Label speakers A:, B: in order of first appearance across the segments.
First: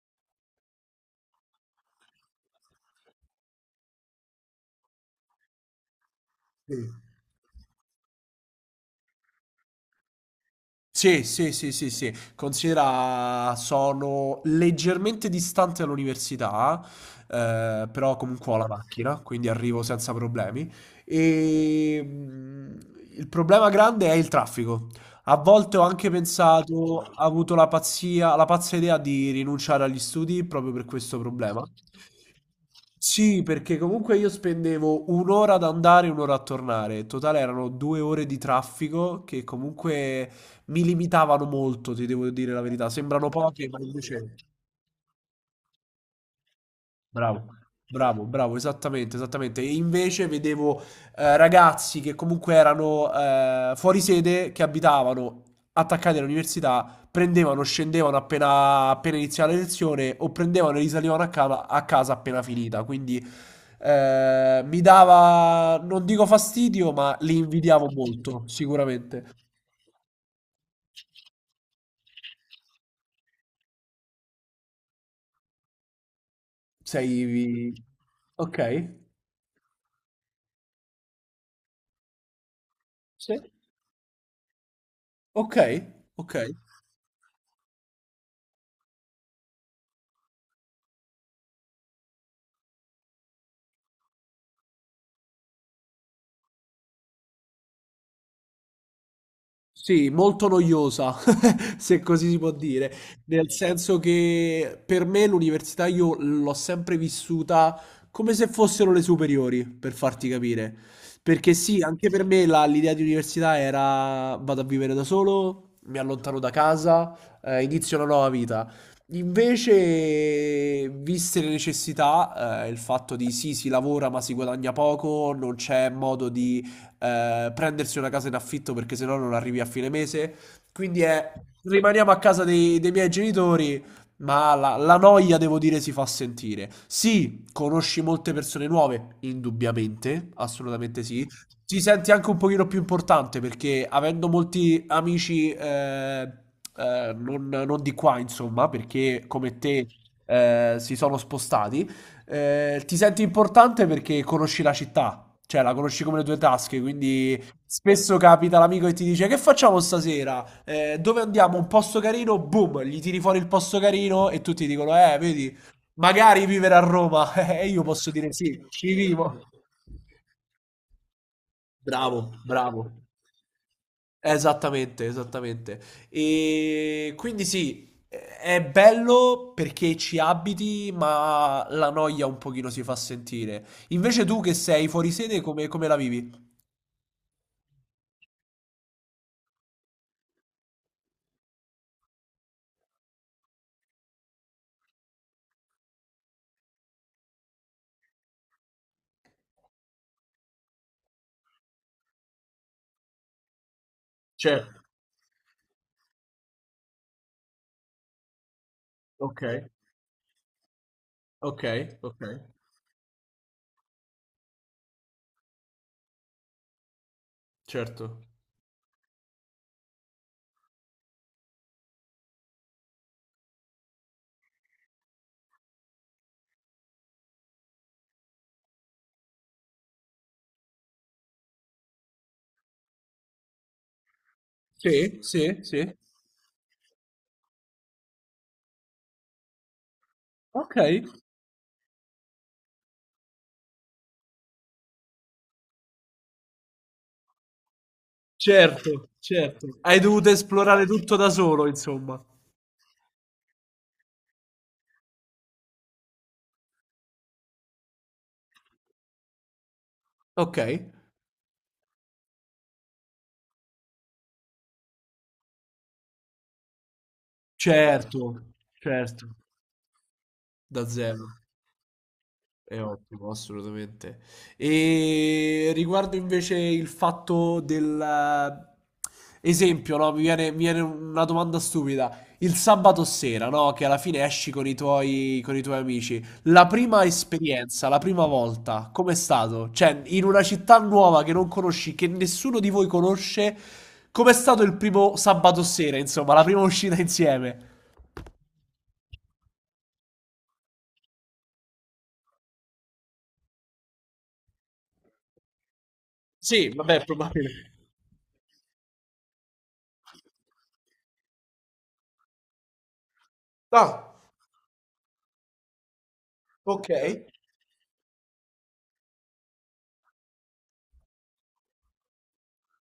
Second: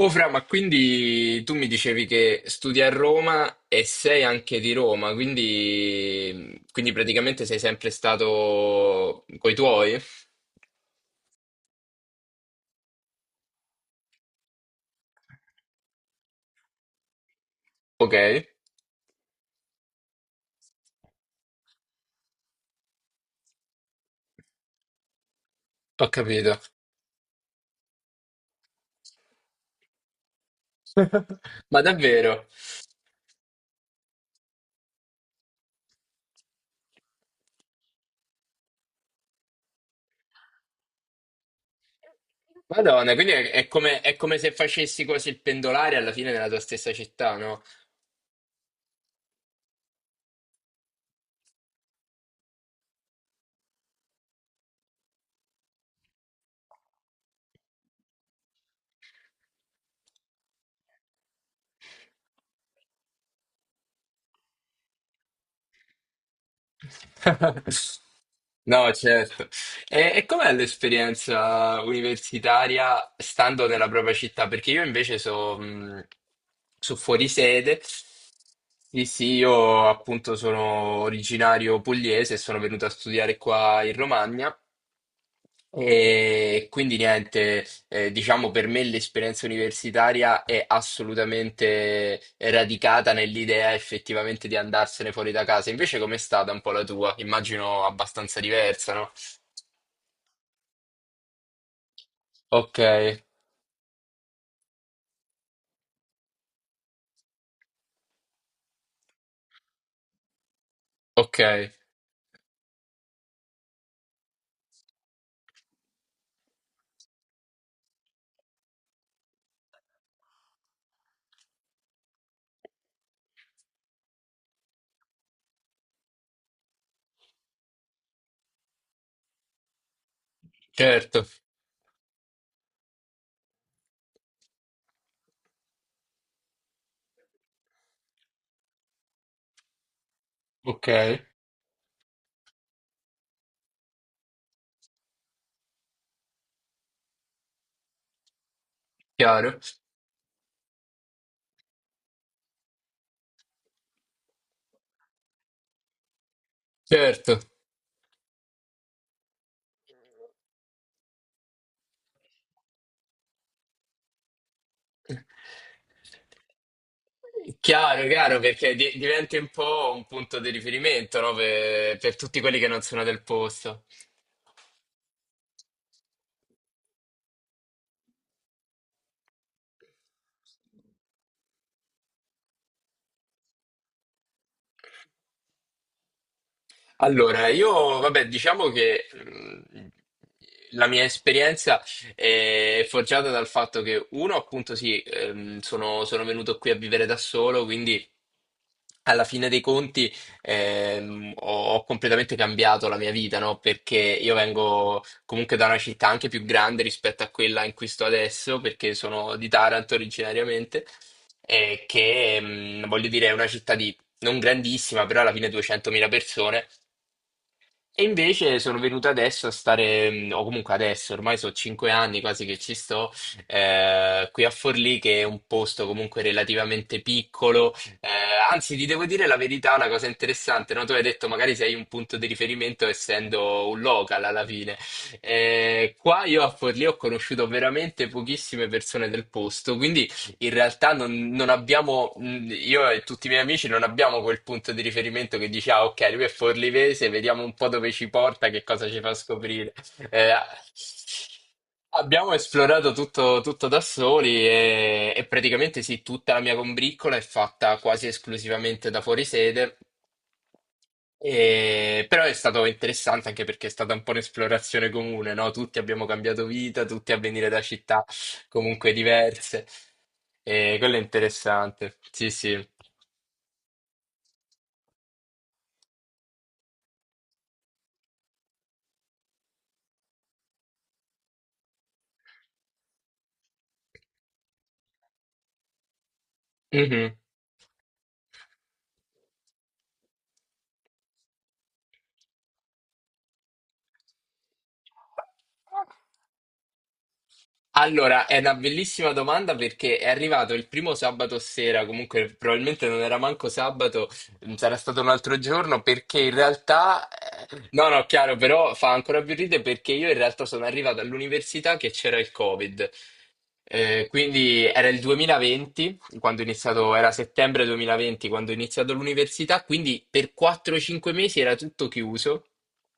A: Oh Fra, ma quindi tu mi dicevi che studi a Roma e sei anche di Roma, quindi,
B: Sì.
A: quindi praticamente sei sempre stato coi tuoi?
B: Sì, sì, sì, sì, sì. Considera sono leggermente distante all'università,
A: Ok,
B: però comunque ho la macchina, quindi arrivo senza problemi. E il problema grande è il traffico. A volte ho
A: ho
B: anche
A: capito.
B: pensato, ho avuto la pazzia, la pazza idea di rinunciare agli studi proprio per questo problema.
A: Ma davvero?
B: Sì, perché comunque io spendevo un'ora ad andare e un'ora a tornare. In totale erano due ore di traffico che comunque mi limitavano molto, ti devo dire la verità.
A: Madonna,
B: Sembrano
A: quindi
B: poche, ma
A: è
B: invece...
A: come se facessi quasi il pendolare alla fine nella tua stessa città,
B: Bravo,
A: no?
B: bravo, bravo, esattamente, esattamente. E invece vedevo ragazzi che comunque erano fuori sede, che abitavano attaccati all'università, prendevano, scendevano appena, appena iniziava la lezione o prendevano e risalivano a casa appena finita. Quindi mi dava, non dico fastidio, ma li invidiavo molto,
A: No,
B: sicuramente.
A: certo. E com'è l'esperienza universitaria stando nella propria città? Perché io invece so, so fuori
B: Sei...
A: sede.
B: Ok?
A: Sì, sì, io appunto sono originario pugliese e sono venuto a
B: Sì.
A: studiare qua in Romagna.
B: Okay, okay.
A: E quindi niente, diciamo per me l'esperienza universitaria è assolutamente radicata nell'idea effettivamente di andarsene fuori da casa. Invece com'è stata un po' la tua? Immagino abbastanza diversa, no?
B: Sì, molto noiosa, se così si può
A: Ok,
B: dire, nel senso che per me l'università io l'ho sempre vissuta come se fossero le superiori, per farti capire.
A: ok,
B: Perché sì, anche per me la l'idea di università era: vado a vivere da solo, mi allontano da casa, inizio una nuova vita. Invece, viste le necessità, il fatto di sì, si lavora ma si guadagna poco, non c'è modo di prendersi una casa in affitto perché sennò non arrivi a fine mese. Quindi
A: certo,
B: è rimaniamo a casa dei miei genitori, ma la noia, devo dire, si fa sentire. Sì, conosci molte persone nuove, indubbiamente,
A: ok,
B: assolutamente sì. Ti senti anche un pochino più importante perché avendo molti amici non di qua, insomma, perché come
A: chiaro,
B: te si sono spostati, ti senti importante perché conosci la città. Cioè, la conosci come le tue tasche,
A: certo.
B: quindi spesso capita l'amico che ti dice: Che facciamo stasera? Dove andiamo? Un posto carino? Boom, gli tiri fuori il posto carino e tutti dicono: vedi, magari vivere a Roma. E io
A: Chiaro,
B: posso dire:
A: chiaro,
B: Sì,
A: perché
B: ci
A: diventi
B: vivo.
A: un po' un punto di riferimento, no? Per
B: Bravo,
A: tutti quelli che non
B: bravo.
A: sono del posto.
B: Esattamente, esattamente. E quindi sì, è bello perché ci abiti, ma la noia un pochino si fa sentire. Invece tu che sei fuori sede, come, come la vivi?
A: Allora, io, vabbè, diciamo che la mia esperienza è forgiata dal fatto che, uno, appunto, sì, sono, sono venuto qui a vivere da solo, quindi alla fine dei conti, ho, ho completamente cambiato la mia vita, no? Perché io
B: Certo,
A: vengo comunque da una città anche più grande rispetto a quella in cui sto adesso, perché sono di
B: okay,
A: Taranto originariamente, e
B: okay, okay,
A: che, voglio dire, è una città di non grandissima, però alla fine 200.000 persone, e
B: certo.
A: invece sono venuto adesso a stare, o comunque adesso, ormai sono cinque anni quasi che ci sto, qui a Forlì, che è un posto comunque relativamente piccolo. Eh, anzi, ti devo dire la verità, una cosa interessante, no? Tu hai detto magari sei un punto di riferimento essendo un local alla fine.
B: Sì, sì, sì.
A: Qua io a Forlì ho conosciuto veramente pochissime persone del posto, quindi in realtà
B: Okay,
A: non, non abbiamo, io e tutti i miei amici non abbiamo quel punto di riferimento che dice, ah, ok, lui è forlivese, vediamo un po' dove ci porta, che cosa ci
B: certo,
A: fa scoprire.
B: certo. Hai dovuto
A: Eh,
B: esplorare tutto da solo insomma.
A: Abbiamo esplorato tutto, tutto da soli e praticamente sì, tutta la mia combriccola è fatta quasi esclusivamente da fuorisede,
B: Okay,
A: però è stato interessante anche perché è stata un po' un'esplorazione comune, no? Tutti abbiamo cambiato vita, tutti a venire da città
B: certo,
A: comunque
B: certo,
A: diverse, e
B: da
A: quello è
B: zero.
A: interessante, sì, sì.
B: È ottimo, assolutamente. E riguardo invece il fatto del esempio, no? Mi viene una domanda stupida. Il sabato sera, no? Che alla fine esci con i tuoi amici. La prima
A: Mhm.
B: esperienza, la prima volta, com'è stato? Cioè, in una città nuova che non conosci, che nessuno di voi conosce, com'è stato il primo sabato sera, insomma, la prima uscita insieme?
A: Allora, è una bellissima domanda perché è arrivato il primo sabato sera, comunque probabilmente non era manco sabato, sarà stato un altro giorno perché in
B: Sì, vabbè,
A: realtà,
B: probabile.
A: no, no, chiaro, però fa ancora più ridere perché io in realtà sono arrivato all'università che c'era il Covid.
B: Ah,
A: Quindi era il 2020, quando ho
B: ok,
A: iniziato, era settembre 2020 quando ho iniziato l'università, quindi per 4-5 mesi era tutto chiuso.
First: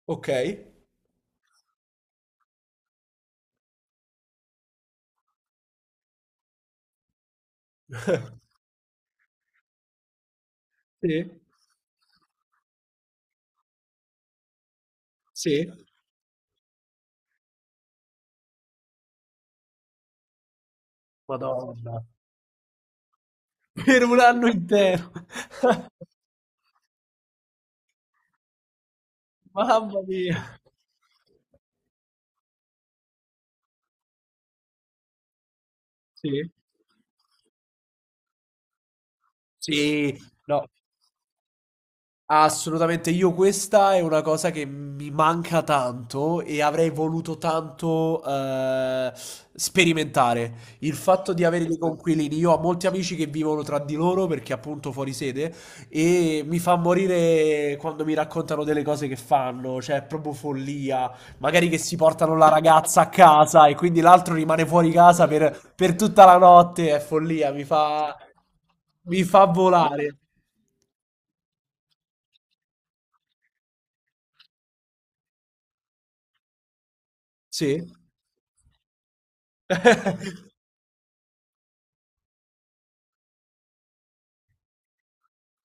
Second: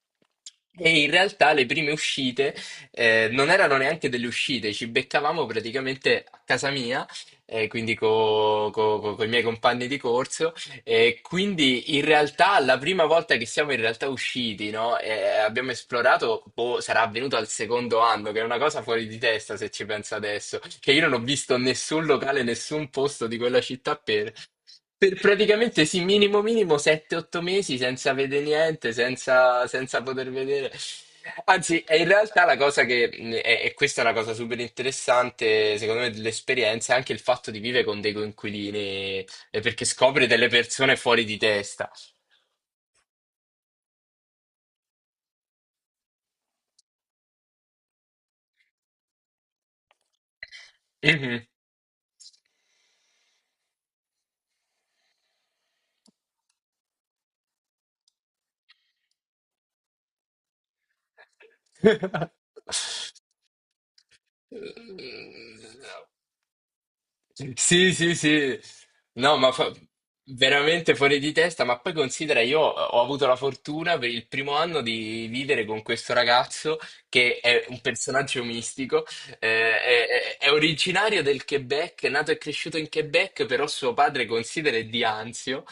B: ok.
A: E in realtà le prime uscite, non erano neanche delle uscite, ci beccavamo praticamente a casa mia, quindi con i miei compagni di corso. E
B: Sì,
A: quindi in realtà la prima volta che siamo in realtà usciti, no? E
B: sì.
A: abbiamo esplorato, boh, sarà avvenuto al secondo anno, che è una cosa fuori di testa se ci penso adesso, che io non ho visto
B: Madonna,
A: nessun locale, nessun posto di quella città
B: per un anno intero.
A: per praticamente sì, minimo minimo 7-8 mesi senza vedere niente, senza, senza
B: Mamma
A: poter
B: mia.
A: vedere. Anzi, è in realtà la cosa che, e questa è una cosa super interessante, secondo me,
B: Sì.
A: dell'esperienza, è anche il fatto di vivere con dei coinquilini, perché
B: Sì,
A: scopri delle
B: no.
A: persone fuori di testa.
B: Assolutamente, io questa è una cosa che mi manca tanto e avrei voluto tanto sperimentare. Il fatto di
A: Mhm.
B: avere dei conquilini, io ho molti amici che vivono tra di loro perché appunto fuori sede e mi fa morire quando mi raccontano delle cose che fanno, cioè è proprio follia. Magari che si portano la ragazza a casa e quindi l'altro rimane fuori casa
A: Mm,
B: per tutta la notte, è follia,
A: sì, sì, sì.
B: mi
A: No,
B: fa
A: ma fa-
B: volare.
A: veramente fuori di testa. Ma poi considera, io ho avuto la fortuna per il primo anno di vivere con questo ragazzo che è un
B: Sì.
A: personaggio mistico. Eh, è originario del Quebec, è nato e cresciuto in Quebec, però suo padre considera è di Anzio.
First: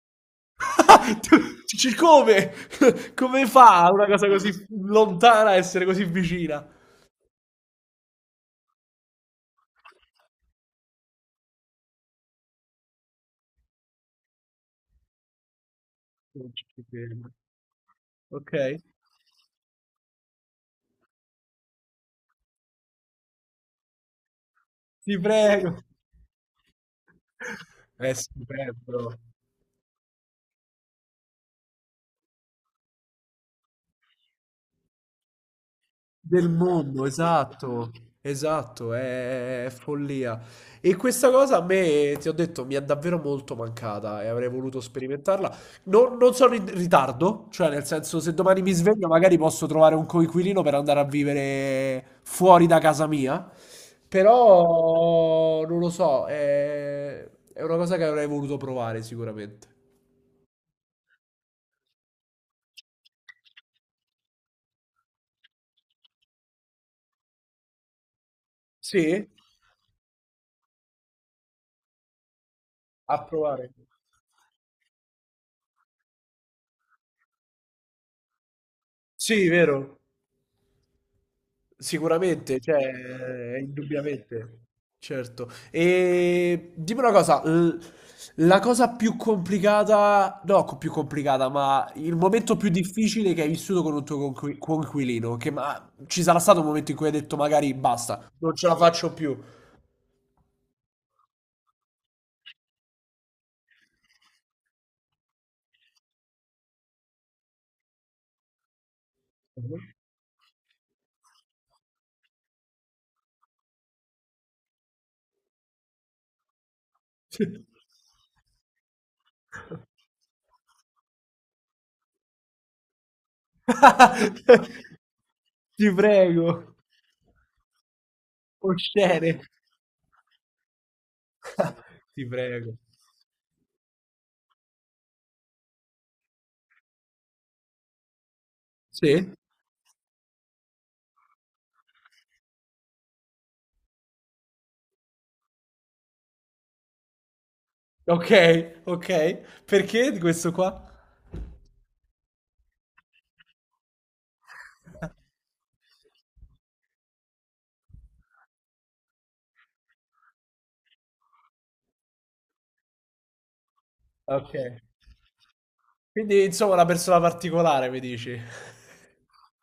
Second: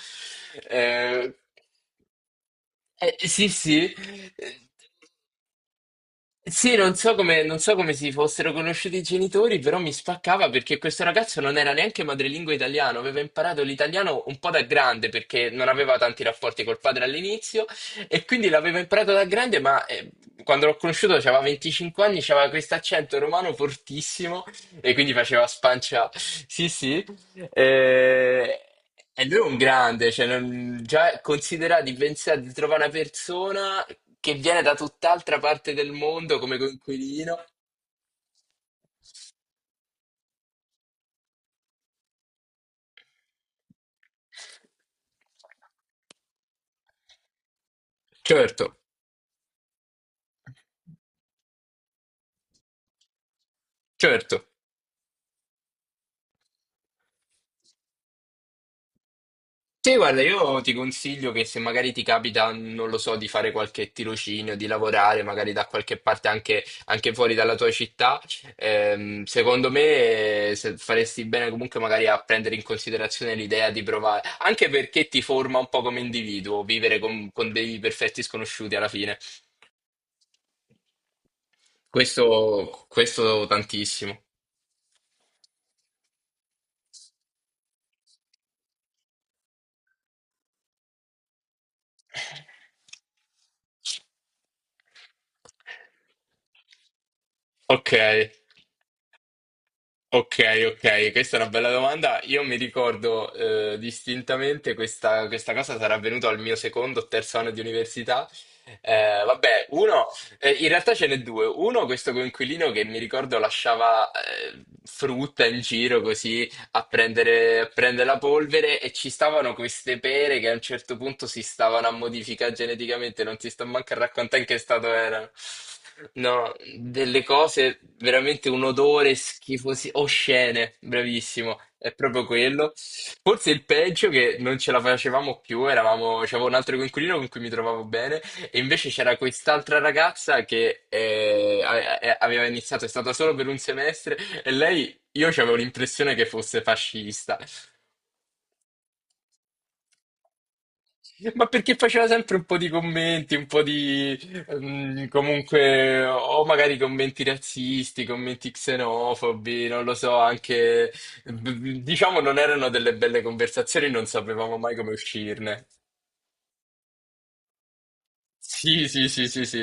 A: Eh,
B: Tu dici come? Come
A: sì,
B: fa
A: sì.
B: una cosa così lontana a essere così vicina?
A: Sì, non so come, non so come si fossero conosciuti i genitori, però mi spaccava perché questo ragazzo non era neanche madrelingua italiano, aveva imparato l'italiano un po' da grande perché non aveva tanti
B: Non
A: rapporti
B: ci
A: col padre
B: credo.
A: all'inizio e quindi l'aveva
B: Okay,
A: imparato da grande, ma quando l'ho conosciuto aveva 25 anni, aveva questo accento romano fortissimo e quindi
B: ti
A: faceva
B: prego.
A: spancia. Sì, sì.
B: È
A: Eh,
B: stupendo.
A: e lui è un grande, cioè già considera di pensare di trovare una persona che viene da tutt'altra parte del mondo
B: Del
A: come
B: mondo,
A: coinquilino.
B: esatto, esatto, è follia. E questa cosa a me, ti ho detto, mi è davvero molto mancata e avrei voluto sperimentarla. Non sono in ritardo, cioè nel senso se domani
A: Certo,
B: mi sveglio magari posso trovare un coinquilino per andare a vivere fuori da casa mia,
A: certo.
B: però non lo so, è una cosa che avrei voluto provare sicuramente.
A: Sì, guarda, io ti consiglio che se magari ti capita, non lo so, di fare qualche tirocinio, di lavorare magari da qualche parte anche, anche fuori dalla tua città,
B: Sì?
A: secondo me, faresti bene comunque magari a prendere in
B: A
A: considerazione l'idea
B: provare.
A: di provare, anche perché ti forma un po' come individuo, vivere con dei perfetti sconosciuti alla fine.
B: Sì, vero. Sicuramente, cioè,
A: Questo tantissimo.
B: indubbiamente, certo. E dimmi una cosa, la cosa più complicata, no, più complicata, ma il momento più difficile che hai vissuto con un tuo coinquilino, che ma ci sarà stato un momento in cui hai detto magari
A: Ok,
B: basta, non ce la faccio più.
A: ok, ok, questa è una bella domanda. Io mi ricordo distintamente questa, questa cosa sarà avvenuta al mio secondo o terzo anno di università. Vabbè,
B: Mhm.
A: uno, in realtà ce n'è due. Uno, questo coinquilino che mi ricordo lasciava frutta in giro così a prendere la polvere e ci stavano queste pere che a un certo punto si stavano a modificare geneticamente, non ti sto manco a raccontare in che stato erano.
B: Ti prego,
A: No, delle cose veramente un odore
B: oscene,
A: schifosi, oscene, bravissimo, è proprio
B: ti
A: quello.
B: prego.
A: Forse il peggio che non ce la facevamo più, eravamo, c'avevo un altro coinquilino con cui mi trovavo bene, e invece c'era
B: Sì?
A: quest'altra ragazza che aveva iniziato, è stata solo per un semestre, e lei, io avevo l'impressione che fosse fascista,
B: Ok, ok. Perché di questo qua?
A: ma perché faceva sempre un po' di commenti, un po' di comunque, o magari commenti razzisti, commenti xenofobi, non lo so, anche diciamo non erano delle belle conversazioni, non
B: Ok.
A: sapevamo mai come uscirne.
B: Quindi, insomma, una persona particolare, mi dici?
A: Sì, sì, sì, sì, sì.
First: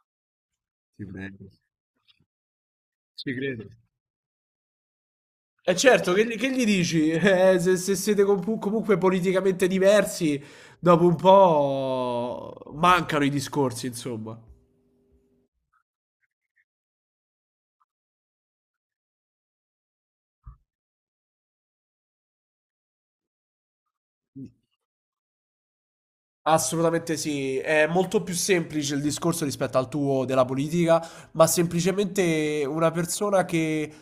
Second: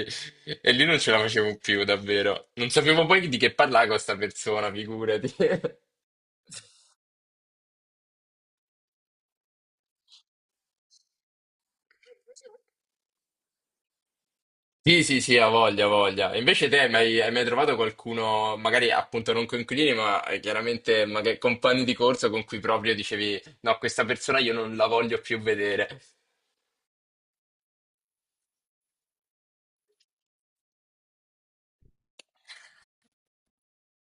A: E lì non
B: Ti
A: ce la
B: prego.
A: facevo più, davvero. Non sapevo poi
B: Ci
A: di che
B: credo.
A: parlare con sta persona, figurati.
B: E certo, che gli dici? Se, se siete comunque politicamente diversi, dopo un po' mancano i discorsi, insomma.
A: Sì, sì, sì, ha voglia, ha voglia. E invece te hai mai trovato qualcuno, magari appunto non coinquilini, ma chiaramente magari compagni di corso con cui proprio dicevi, no, questa persona io non la voglio più vedere.
B: Assolutamente sì, è molto più semplice il discorso rispetto al tuo della politica, ma semplicemente una persona che,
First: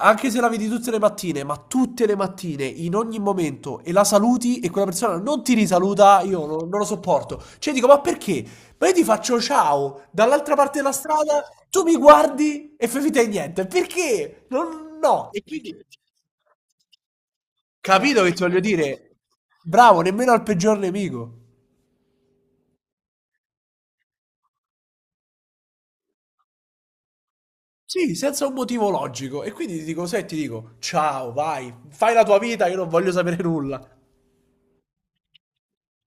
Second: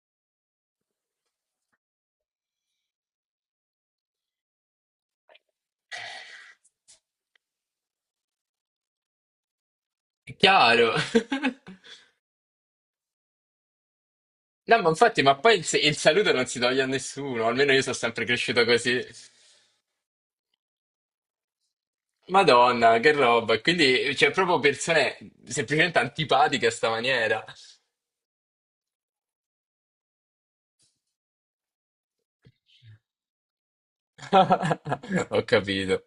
B: anche se la vedi tutte le mattine, ma tutte le mattine, in ogni momento, e la saluti e quella persona non ti risaluta, io non lo sopporto. Cioè dico, ma perché? Ma io ti faccio ciao
A: È
B: dall'altra parte della
A: chiaro.
B: strada, tu mi guardi e fai finta di niente. Perché?
A: No, ma
B: Non-
A: infatti,
B: no.
A: ma
B: E
A: poi
B: quindi,
A: il saluto non si toglie a nessuno, almeno io sono
B: capito
A: sempre
B: che ti voglio
A: cresciuto così.
B: dire? Bravo, nemmeno al peggior nemico.
A: Madonna, che roba. Quindi c'è proprio persone semplicemente antipatiche a sta maniera.
B: Sì, senza un motivo logico. E quindi ti dico, sai, ti dico, ciao, vai, fai la tua vita, io non voglio sapere nulla.
A: Ho capito.